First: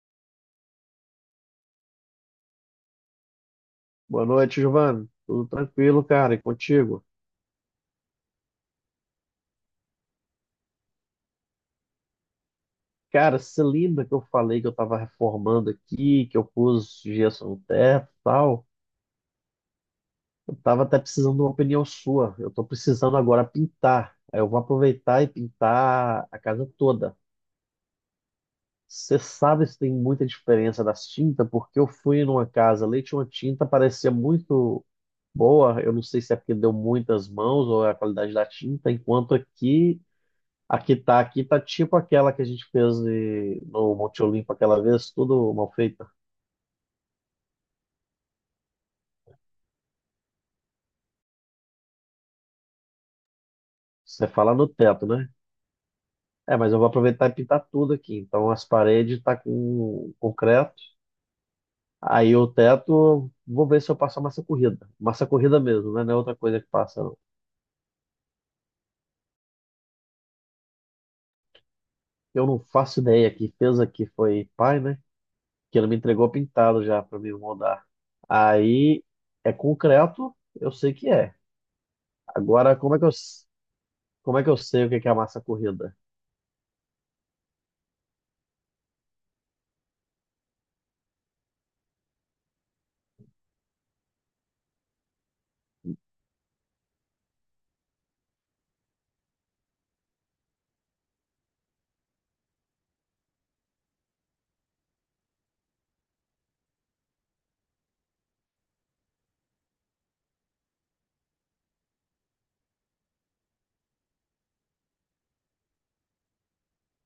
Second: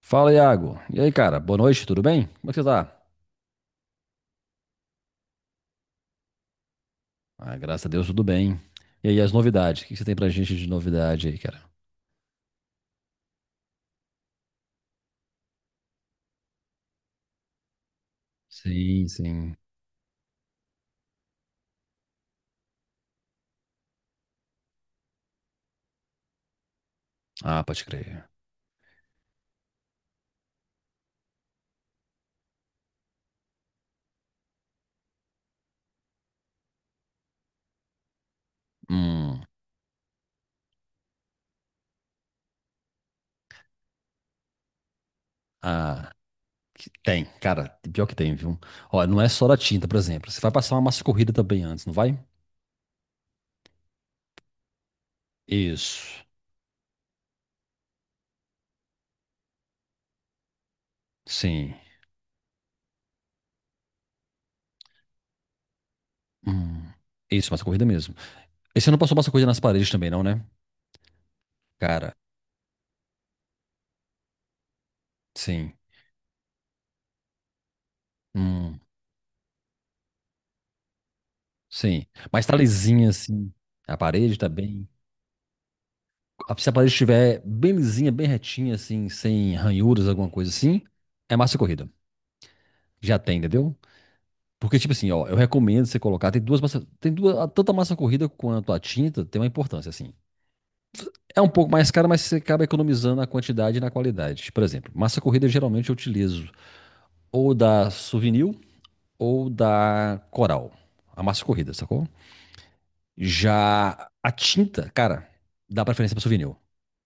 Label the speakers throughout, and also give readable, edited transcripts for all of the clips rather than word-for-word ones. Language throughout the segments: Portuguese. Speaker 1: Fala, Iago. E aí, cara? Boa noite, tudo bem? Como é que você tá?
Speaker 2: Boa noite, Giovanni. Tudo tranquilo, cara? E contigo?
Speaker 1: Ah, graças a Deus, tudo bem. E aí, as novidades? O que que você tem pra gente de novidade aí, cara?
Speaker 2: Cara, você lembra que eu falei que eu tava reformando aqui, que eu pus gesso no teto e tal?
Speaker 1: Sim, sim.
Speaker 2: Eu tava até precisando de uma opinião sua. Eu tô precisando agora pintar. Aí eu vou aproveitar e pintar a casa toda.
Speaker 1: Ah, pode crer.
Speaker 2: Você sabe se tem muita diferença das tintas? Porque eu fui numa casa ali, tinha uma tinta, parecia muito boa. Eu não sei se é porque deu muitas mãos ou é a qualidade da tinta, enquanto
Speaker 1: Hum.
Speaker 2: aqui aqui tá, aqui tá tipo aquela que a gente fez no Monte Olimpo aquela vez, tudo mal feita.
Speaker 1: Ah, que- tem, cara. Pior que tem, viu? Olha, não é só da tinta, por exemplo. Você vai passar uma massa corrida também antes, não vai?
Speaker 2: Você fala no teto, né?
Speaker 1: Isso.
Speaker 2: É, mas eu vou aproveitar e pintar tudo aqui. Então as paredes tá com concreto.
Speaker 1: Sim.
Speaker 2: Aí o teto, vou ver se eu passo a massa corrida. Massa corrida mesmo, né? Não é outra coisa que
Speaker 1: Hum.
Speaker 2: passa, não.
Speaker 1: Isso, massa corrida mesmo. E você não passou massa corrida nas paredes também, não, né? Cara,
Speaker 2: Eu não faço ideia. Quem fez aqui foi pai, né?
Speaker 1: sim.
Speaker 2: Que ele me entregou pintado já para me moldar.
Speaker 1: Hum.
Speaker 2: Aí é concreto, eu sei que é.
Speaker 1: Sim. Mas tá
Speaker 2: Agora, como é que
Speaker 1: lisinha, assim. A parede
Speaker 2: como é
Speaker 1: tá
Speaker 2: que eu sei
Speaker 1: bem.
Speaker 2: o que que é a massa corrida?
Speaker 1: Ah, se a parede estiver bem lisinha, bem retinha, assim, sem ranhuras, alguma coisa assim, é massa corrida. Já tem, entendeu? Porque, tipo assim, ó, eu recomendo você colocar. Tem duas massas. Tanto a massa corrida quanto a tinta tem uma importância, assim. É um pouco mais cara, mas você acaba economizando na quantidade e na qualidade. Por exemplo, massa corrida geralmente eu utilizo ou da Souvenir ou da Coral. A massa corrida, sacou? Já a tinta, cara, dá preferência pra Souvenir.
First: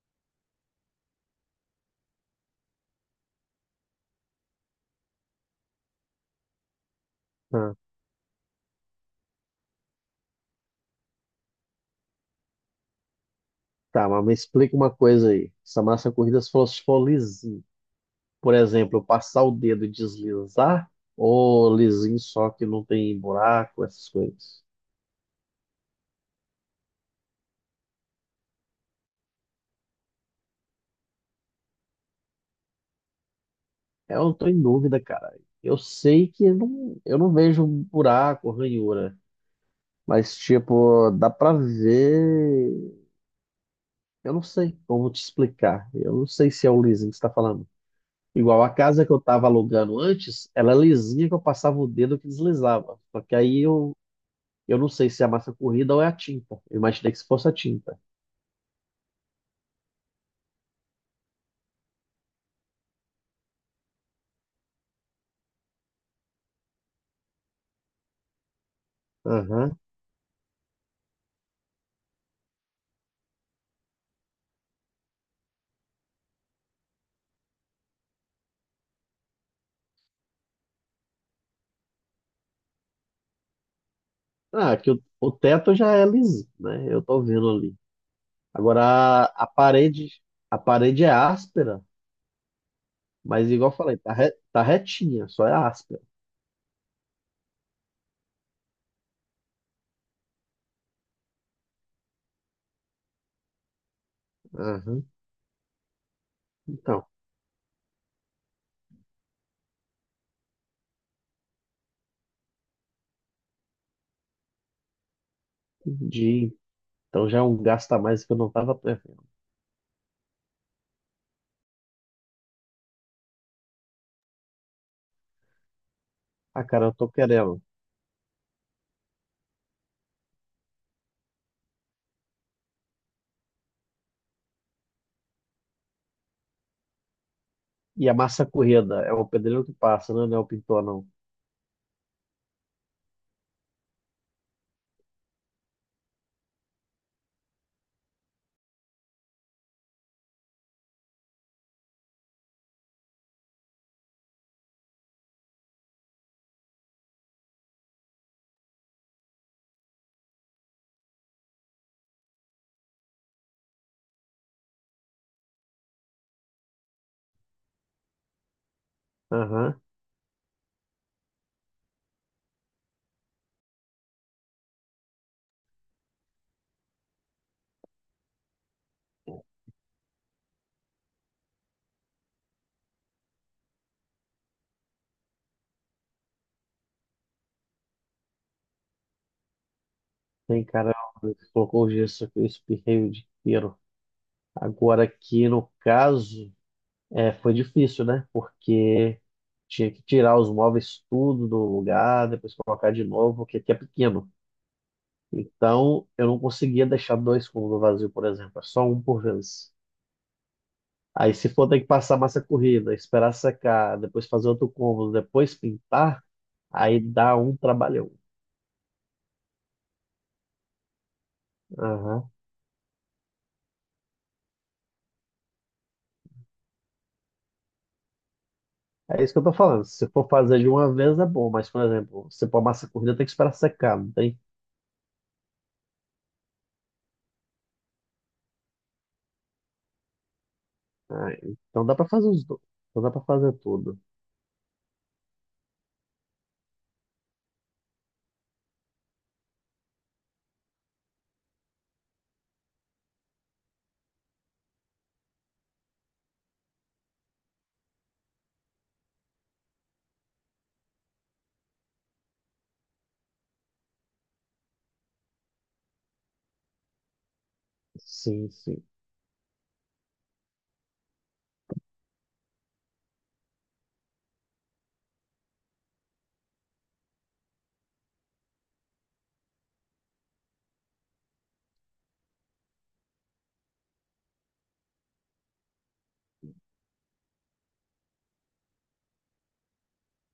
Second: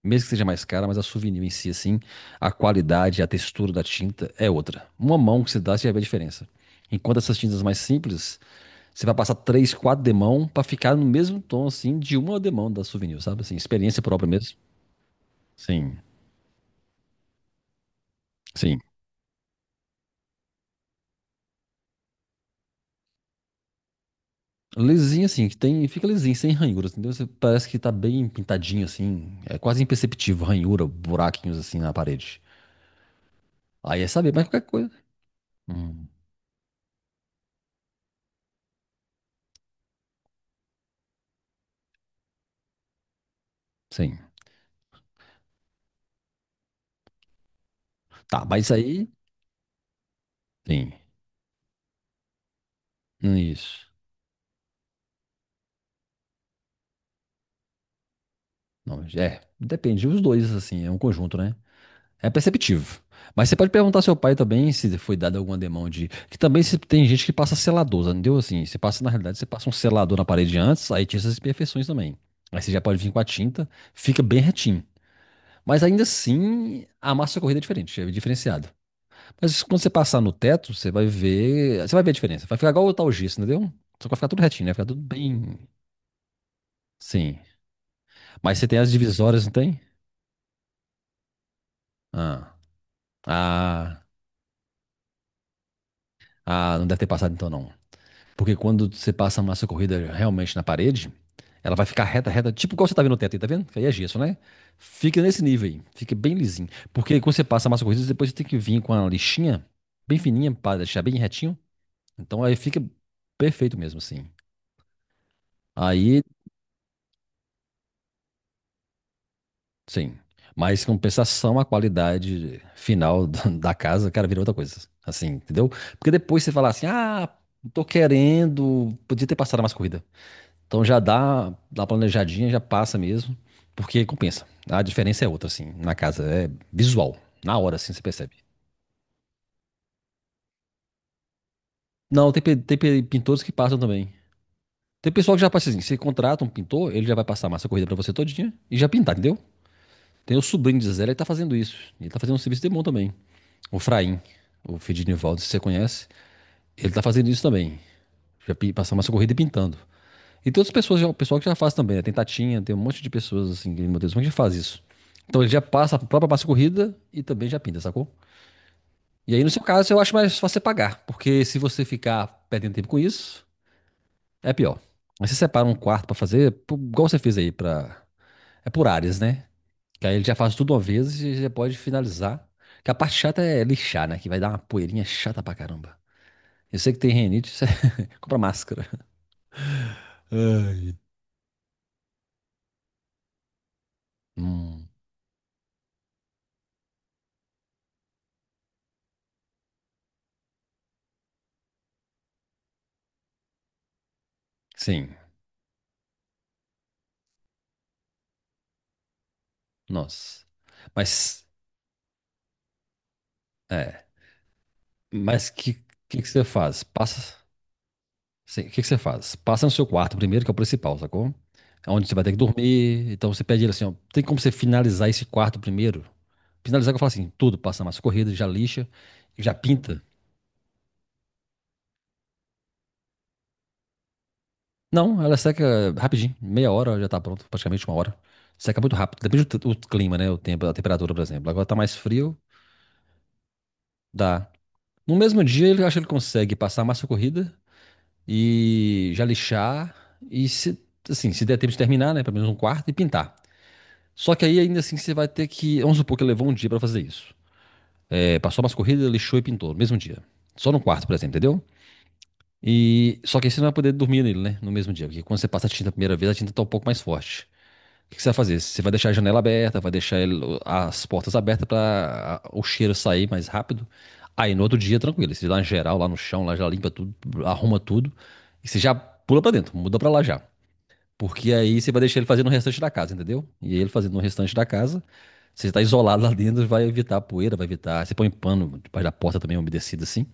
Speaker 1: Mesmo que seja mais cara, mas a Souvenir em si, assim, a qualidade, a textura da tinta é outra. Uma mão que você dá, você já vê a diferença. Enquanto essas tintas mais simples, você vai passar três, quatro demão pra ficar no mesmo tom, assim, de uma demão da Souvenir, sabe? Assim, experiência
Speaker 2: Tá, mas
Speaker 1: própria
Speaker 2: me
Speaker 1: mesmo.
Speaker 2: explica uma coisa aí. Essa
Speaker 1: Sim,
Speaker 2: massa corrida se fosse for lisinho, por
Speaker 1: sim.
Speaker 2: exemplo, eu passar o dedo e deslizar, ou lisinho só que não tem buraco, essas coisas.
Speaker 1: Lisinho, assim, que tem, fica lisinho, sem ranhuras, entendeu? Você parece que tá bem pintadinho, assim. É quase imperceptível, ranhura, buraquinhos, assim, na parede. Aí é
Speaker 2: Eu
Speaker 1: saber,
Speaker 2: não
Speaker 1: mas
Speaker 2: tô em
Speaker 1: qualquer coisa.
Speaker 2: dúvida, cara. Eu
Speaker 1: Hum,
Speaker 2: sei que não, eu não vejo buraco, ranhura, mas tipo, dá pra ver.
Speaker 1: sim.
Speaker 2: Eu não sei como te explicar. Eu não sei se é o lisinho que você tá falando.
Speaker 1: Tá,
Speaker 2: Igual
Speaker 1: mas
Speaker 2: a casa
Speaker 1: aí.
Speaker 2: que eu tava alugando antes, ela é
Speaker 1: Sim,
Speaker 2: lisinha que eu passava o dedo que deslizava. Só que aí
Speaker 1: isso.
Speaker 2: eu não sei se é a massa corrida ou é a tinta. Eu imaginei que se fosse a tinta.
Speaker 1: Não, é, depende os dois, assim, é um conjunto, né? É perceptivo. Mas você pode perguntar ao seu pai também se foi dado alguma demão de. Que também se, tem gente que passa selador, entendeu? Assim, você passa, na realidade, você passa um
Speaker 2: Aham.
Speaker 1: selador na parede antes, aí tinha essas imperfeições também. Aí você já pode vir com a tinta, fica bem retinho. Mas ainda assim, a massa corrida é diferente, é diferenciado. Mas quando você passar no teto, você vai ver. Você vai ver a diferença. Vai ficar igual o tal gesso, entendeu? Só que vai ficar tudo retinho,
Speaker 2: Ah,
Speaker 1: né? Vai ficar
Speaker 2: aqui
Speaker 1: tudo
Speaker 2: o
Speaker 1: bem.
Speaker 2: teto já é liso, né? Eu tô
Speaker 1: Sim.
Speaker 2: vendo ali.
Speaker 1: Mas você tem
Speaker 2: Agora
Speaker 1: as
Speaker 2: a,
Speaker 1: divisórias,
Speaker 2: a
Speaker 1: não tem?
Speaker 2: parede, a parede é áspera,
Speaker 1: Ah,
Speaker 2: mas igual eu falei,
Speaker 1: ah,
Speaker 2: tá, tá retinha, só é áspera.
Speaker 1: ah, não deve ter passado então não. Porque quando você passa a massa corrida realmente na parede, ela vai ficar reta, reta, tipo igual você tá vendo no teto aí, tá vendo? Que aí é gesso, né?
Speaker 2: Aham.
Speaker 1: Fica nesse nível aí, fica bem lisinho.
Speaker 2: Então,
Speaker 1: Porque quando você passa a massa corrida, depois você tem que vir com a lixinha bem fininha para deixar bem retinho. Então aí fica perfeito mesmo assim. Aí
Speaker 2: entendi. Então já é um gasto a mais que eu não tava prevendo.
Speaker 1: sim. Mas em compensação, a qualidade final da casa, cara, vira outra coisa. Assim, entendeu? Porque depois você
Speaker 2: Ah,
Speaker 1: fala
Speaker 2: cara,
Speaker 1: assim,
Speaker 2: eu tô
Speaker 1: ah,
Speaker 2: querendo.
Speaker 1: tô querendo, podia ter passado mais corrida. Então dá uma planejadinha, já passa mesmo, porque compensa. A diferença é outra, assim, na casa. É visual. Na hora, assim, você
Speaker 2: E a
Speaker 1: percebe.
Speaker 2: massa corrida? É o pedreiro que passa, né? Não é o pintor, não.
Speaker 1: Não, tem, pintores que passam também. Tem pessoal que já passa assim, você contrata um pintor, ele já vai passar a massa corrida pra você todinha e já pintar, entendeu? Tem o sobrinho de Zé, ele tá fazendo isso. Ele tá fazendo um serviço de mão também. O Fraim, o filho de Nivaldo, se você conhece, ele tá fazendo isso também. Já passando uma corrida e pintando. E todas as pessoas, o pessoal que já faz também, né? Tem Tatinha, tem um monte de pessoas assim, que, meu Deus, como é que já faz isso? Então ele já passa a própria massa corrida e também já pinta, sacou? E aí, no seu
Speaker 2: Aham.
Speaker 1: caso, eu acho mais fácil você pagar, porque se você ficar perdendo tempo com isso, é pior. Aí você separa um quarto pra fazer, pô, igual você fez aí, pra... é por áreas, né? Que aí ele já faz tudo uma vez e já pode finalizar. Que a parte chata é lixar, né? Que vai dar uma poeirinha chata pra caramba. Eu sei que tem rinite, você compra máscara.
Speaker 2: Tem cara
Speaker 1: Ai.
Speaker 2: que colocou o gesso aqui, eu espirrei o dinheiro.
Speaker 1: Hum,
Speaker 2: Agora aqui no caso. É, foi difícil, né? Porque tinha que tirar os móveis tudo do lugar, depois colocar de novo, porque aqui é pequeno.
Speaker 1: sim,
Speaker 2: Então, eu não conseguia deixar dois cômodos vazios, por exemplo, é só um por vez.
Speaker 1: nossa.
Speaker 2: Aí,
Speaker 1: Mas,
Speaker 2: se for ter que passar massa corrida, esperar secar,
Speaker 1: é,
Speaker 2: depois fazer outro cômodo,
Speaker 1: mas
Speaker 2: depois
Speaker 1: que
Speaker 2: pintar,
Speaker 1: que você faz?
Speaker 2: aí dá
Speaker 1: Passa,
Speaker 2: um trabalhão.
Speaker 1: sim, que você faz? Passa no seu quarto primeiro, que é o principal, sacou? É onde você vai
Speaker 2: Aham.
Speaker 1: ter que dormir. Então você pede ele assim, ó, tem como você finalizar esse quarto primeiro? Finalizar que eu falo assim, tudo, passa massa corrida, já lixa,
Speaker 2: É isso que eu tô
Speaker 1: já
Speaker 2: falando.
Speaker 1: pinta.
Speaker 2: Se for fazer de uma vez é bom, mas, por exemplo, se for massa corrida, tem que esperar secar, não tem?
Speaker 1: Não, ela seca rapidinho, meia hora já tá pronto, praticamente uma hora. Seca muito rápido, depende do clima, né? O tempo, a temperatura, por
Speaker 2: Ah,
Speaker 1: exemplo. Agora tá
Speaker 2: então
Speaker 1: mais
Speaker 2: dá para fazer
Speaker 1: frio,
Speaker 2: os dois. Então dá para fazer tudo.
Speaker 1: dá. No mesmo dia, ele acha que ele consegue passar a massa corrida e já lixar e se, assim, se der tempo de terminar, né, pelo menos um quarto e pintar. Só que aí ainda assim você vai ter que, vamos supor que ele levou um dia pra fazer isso. É, passou a massa corrida, lixou e pintou no mesmo dia. Só no quarto, por exemplo, entendeu? E só que aí você não vai poder dormir nele, né, no mesmo dia, porque quando você passa a tinta a primeira vez, a tinta tá um pouco mais forte. O que você vai
Speaker 2: Sim,
Speaker 1: fazer? Você
Speaker 2: sim.
Speaker 1: vai deixar a janela aberta, vai deixar as portas abertas para o cheiro sair mais rápido. Aí no outro dia, tranquilo, você dá uma geral lá no chão, lá já limpa tudo, arruma tudo e você já pula pra dentro, muda pra lá já. Porque aí você vai deixar ele fazendo o restante da casa, entendeu? E ele fazendo o restante da casa, você tá isolado lá dentro, vai evitar a poeira, vai evitar. Você põe pano debaixo da porta também umedecido assim,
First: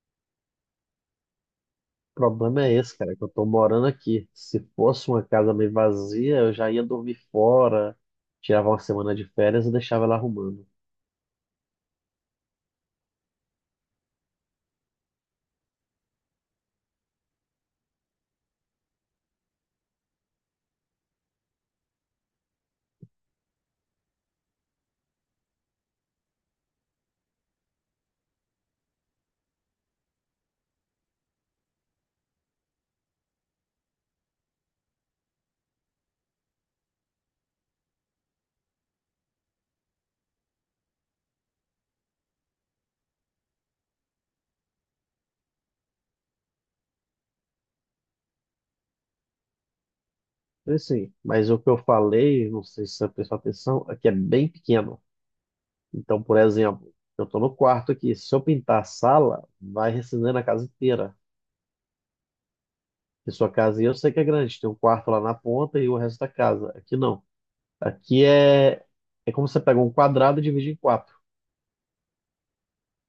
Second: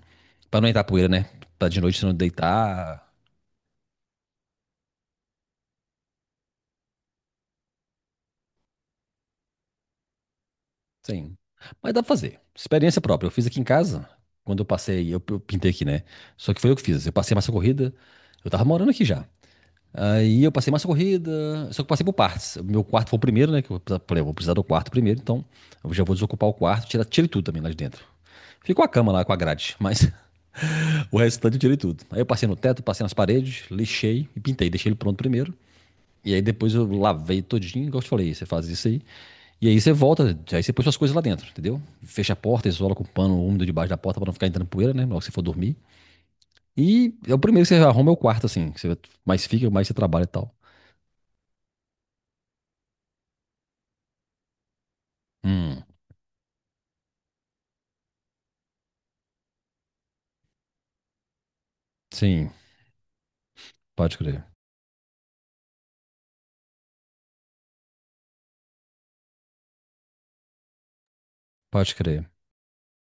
Speaker 1: pra não entrar poeira, né? Pra de noite você não
Speaker 2: O problema é esse,
Speaker 1: deitar,
Speaker 2: cara, que eu tô morando aqui. Se fosse uma casa meio vazia, eu já ia dormir fora, tirava uma semana de férias e deixava ela arrumando.
Speaker 1: sim. Mas dá pra fazer. Experiência própria. Eu fiz aqui em casa, quando eu passei, eu pintei aqui, né? Só que foi eu que fiz. Eu passei massa corrida, eu tava morando aqui já. Aí eu passei massa corrida, só que eu passei por partes. O meu quarto foi o primeiro, né? Que eu falei, eu vou precisar do quarto primeiro, então eu já vou desocupar o quarto, tirei tudo também lá de dentro. Ficou a cama lá com a grade, mas o restante eu tirei tudo. Aí eu passei no teto, passei nas paredes, lixei e pintei. Deixei ele pronto primeiro. E aí depois eu lavei todinho, igual eu te falei, você faz isso aí. E aí você volta, aí você põe suas coisas lá dentro, entendeu? Fecha a porta, isola com o pano úmido debaixo da porta pra não ficar entrando poeira, né? Logo que você for dormir. E é o primeiro que você arruma é o quarto, assim. Que Você mais fica, mais você trabalha e tal.
Speaker 2: Então, assim, mas o que eu falei, não sei se você prestou atenção, é que é bem pequeno.
Speaker 1: Hum,
Speaker 2: Então, por exemplo, eu tô no quarto aqui. Se eu pintar a sala, vai recendendo a casa inteira.
Speaker 1: sim,
Speaker 2: E sua casa, eu sei
Speaker 1: pode
Speaker 2: que é
Speaker 1: crer.
Speaker 2: grande, tem um quarto lá na ponta e o resto da casa. Aqui não. Aqui é, é como você pega um quadrado e divide em quatro.
Speaker 1: Pode crer.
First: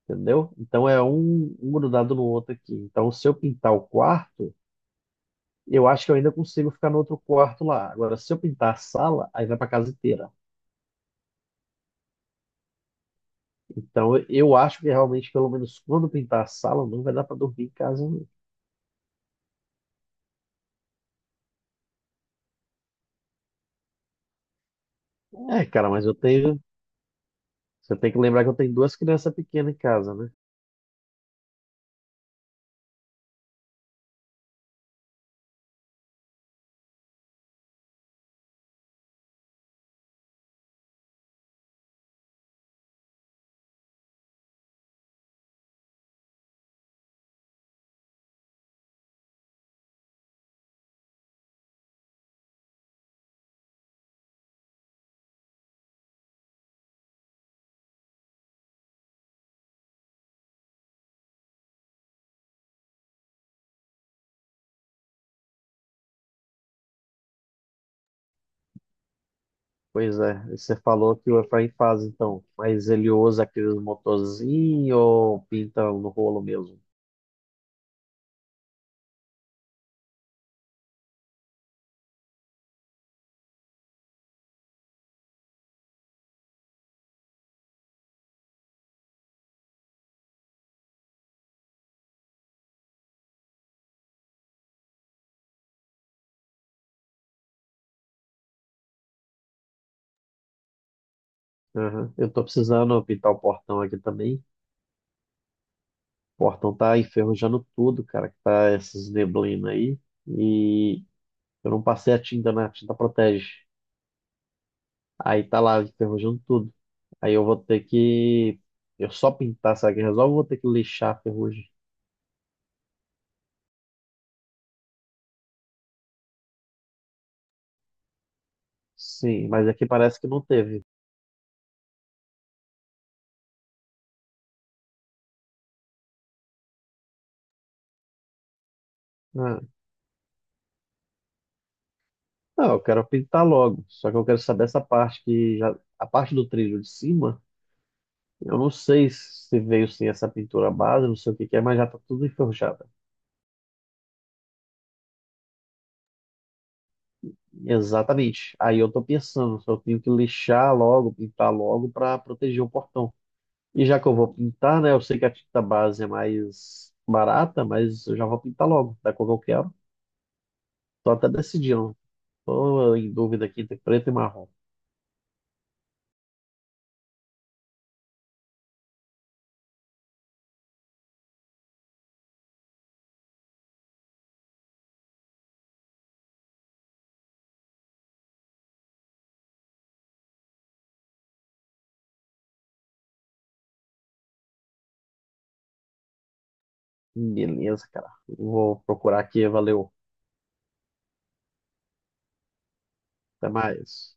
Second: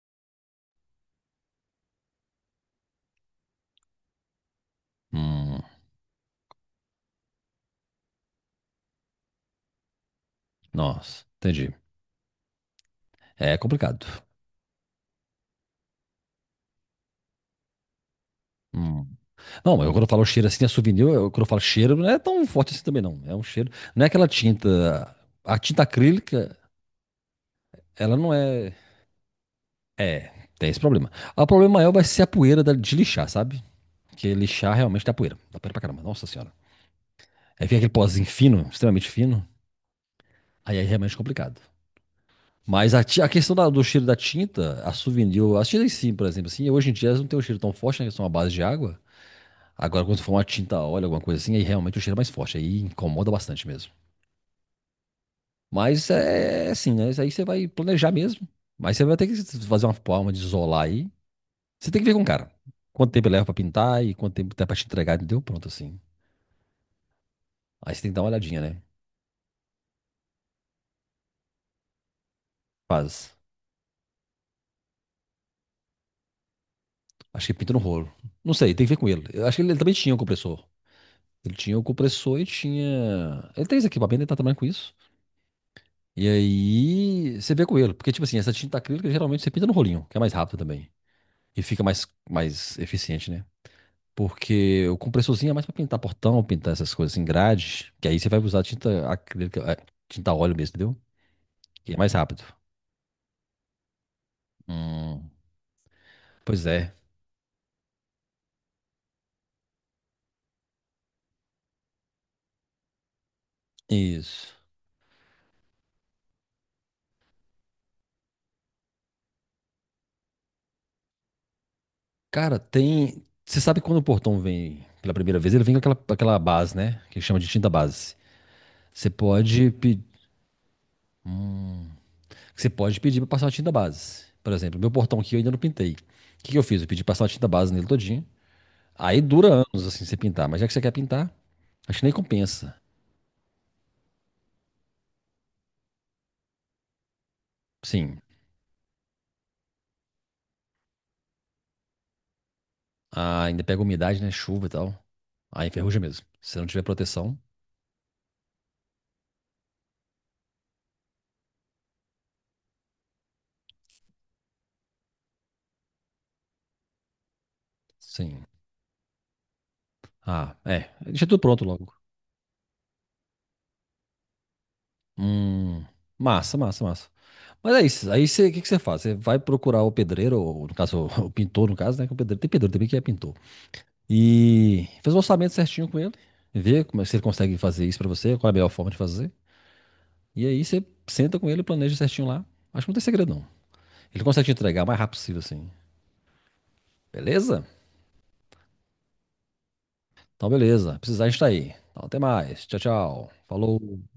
Speaker 2: Entendeu? Então é um grudado no outro aqui. Então, se eu pintar o quarto,
Speaker 1: Hum,
Speaker 2: eu acho que eu ainda consigo ficar no outro quarto lá. Agora, se eu pintar a sala, aí vai para casa inteira.
Speaker 1: nossa, entendi. É complicado.
Speaker 2: Então, eu acho que realmente, pelo menos quando pintar a sala, não vai dar para dormir em casa, não.
Speaker 1: Hum. Não, mas quando eu falo cheiro assim, é Souvenir, eu, quando eu falo cheiro, não é tão forte assim também, não. É um cheiro. Não é aquela tinta. A
Speaker 2: É,
Speaker 1: tinta
Speaker 2: cara, mas eu
Speaker 1: acrílica,
Speaker 2: tenho. Você tem
Speaker 1: ela
Speaker 2: que
Speaker 1: não
Speaker 2: lembrar que eu tenho
Speaker 1: é.
Speaker 2: duas crianças pequenas em casa,
Speaker 1: É,
Speaker 2: né?
Speaker 1: tem esse problema. Ah, o problema maior vai ser a poeira de lixar, sabe? Porque lixar realmente dá poeira. Dá poeira pra caramba. Nossa senhora. Aí fica aquele pozinho fino, extremamente fino. Aí é realmente complicado. Mas a questão do cheiro da tinta, a Souvenir, as tintas sim, por exemplo, assim, hoje em dia elas não têm um cheiro tão forte, né? Que são à base de água. Agora, quando for uma tinta a óleo, alguma coisa assim, aí realmente o cheiro é mais forte. Aí incomoda bastante mesmo. Mas é assim, né? Isso aí você vai planejar mesmo. Mas você vai ter que fazer uma forma de isolar aí. Você tem que ver com o cara. Quanto tempo ele leva pra pintar e quanto tempo dá pra te entregar, entendeu? Pronto, assim. Aí você tem que dar uma olhadinha, né?
Speaker 2: Pois é, e você falou que o Efraim faz então, mas ele
Speaker 1: Faz.
Speaker 2: usa aqueles motorzinhos ou pinta no rolo mesmo?
Speaker 1: Acho que pinta no rolo. Não sei, tem que ver com ele. Eu acho que ele também tinha um compressor. Ele tinha o compressor e tinha. Ele tem esse equipamento, ele tá trabalhando com isso. E aí você vê com ele. Porque, tipo assim, essa tinta acrílica geralmente você pinta no rolinho, que é mais rápido também. E fica mais eficiente, né? Porque o compressorzinho é mais pra pintar portão, pintar essas coisas em grade. Que aí você vai usar tinta acrílica, é, tinta óleo mesmo, entendeu? Que é mais
Speaker 2: Aham. Eu
Speaker 1: rápido.
Speaker 2: tô precisando pintar o portão aqui também.
Speaker 1: Hum. Pois
Speaker 2: Portão
Speaker 1: é,
Speaker 2: tá enferrujando tudo, cara, que tá essas neblinas aí. E eu não passei a tinta na tinta protege.
Speaker 1: isso.
Speaker 2: Aí tá lá enferrujando tudo. Aí eu vou ter que. Eu só pintar, sabe quem resolve? Eu vou ter que lixar a ferrugem.
Speaker 1: Cara, tem. Você sabe quando o portão vem pela primeira vez, ele vem com aquela, aquela base, né? Que chama de tinta base. Você
Speaker 2: Sim, mas
Speaker 1: pode,
Speaker 2: aqui
Speaker 1: pe-
Speaker 2: parece que não teve.
Speaker 1: Você pode pedir pra passar a tinta base. Por exemplo, meu portão aqui eu ainda não pintei. O que que eu fiz? Eu pedi passar a tinta base nele todinho. Aí dura
Speaker 2: Ah,
Speaker 1: anos assim você pintar, mas já que você quer pintar, acho que nem
Speaker 2: não,
Speaker 1: compensa.
Speaker 2: eu quero pintar logo. Só que eu quero saber essa parte que já. A parte do trilho de cima,
Speaker 1: Sim,
Speaker 2: eu não sei se veio sem essa pintura base, não sei o que que é, mas já tá tudo enferrujado.
Speaker 1: ah, ainda pega umidade, né? Chuva e tal. Aí enferruja mesmo. Se não tiver proteção,
Speaker 2: Exatamente. Aí eu tô pensando, só tenho que lixar logo, pintar logo para proteger o portão. E já que eu vou pintar, né? Eu sei que a tinta base é mais barata, mas eu já vou
Speaker 1: sim.
Speaker 2: pintar logo, da cor que eu quero.
Speaker 1: Ah, é.
Speaker 2: Tô
Speaker 1: Deixa
Speaker 2: até
Speaker 1: tudo pronto logo.
Speaker 2: decidindo. Tô em dúvida aqui entre preto e marrom.
Speaker 1: Hum, massa, massa, massa. Mas é isso. Aí você, o que que você faz? Você vai procurar o pedreiro, ou no caso, o pintor, no caso, né? Que é o pedreiro, tem pedreiro também que é pintor. E faz o orçamento certinho com ele, vê como, se ele consegue fazer isso pra você, qual é a melhor forma de fazer. E aí você senta com ele e planeja certinho lá. Acho que não tem segredo, não. Ele consegue te entregar o mais rápido possível, assim. Beleza?
Speaker 2: Beleza, cara. Vou procurar aqui, valeu.
Speaker 1: Então, beleza. Precisar, a gente tá aí. Então, até mais. Tchau, tchau.
Speaker 2: Até mais.
Speaker 1: Falou.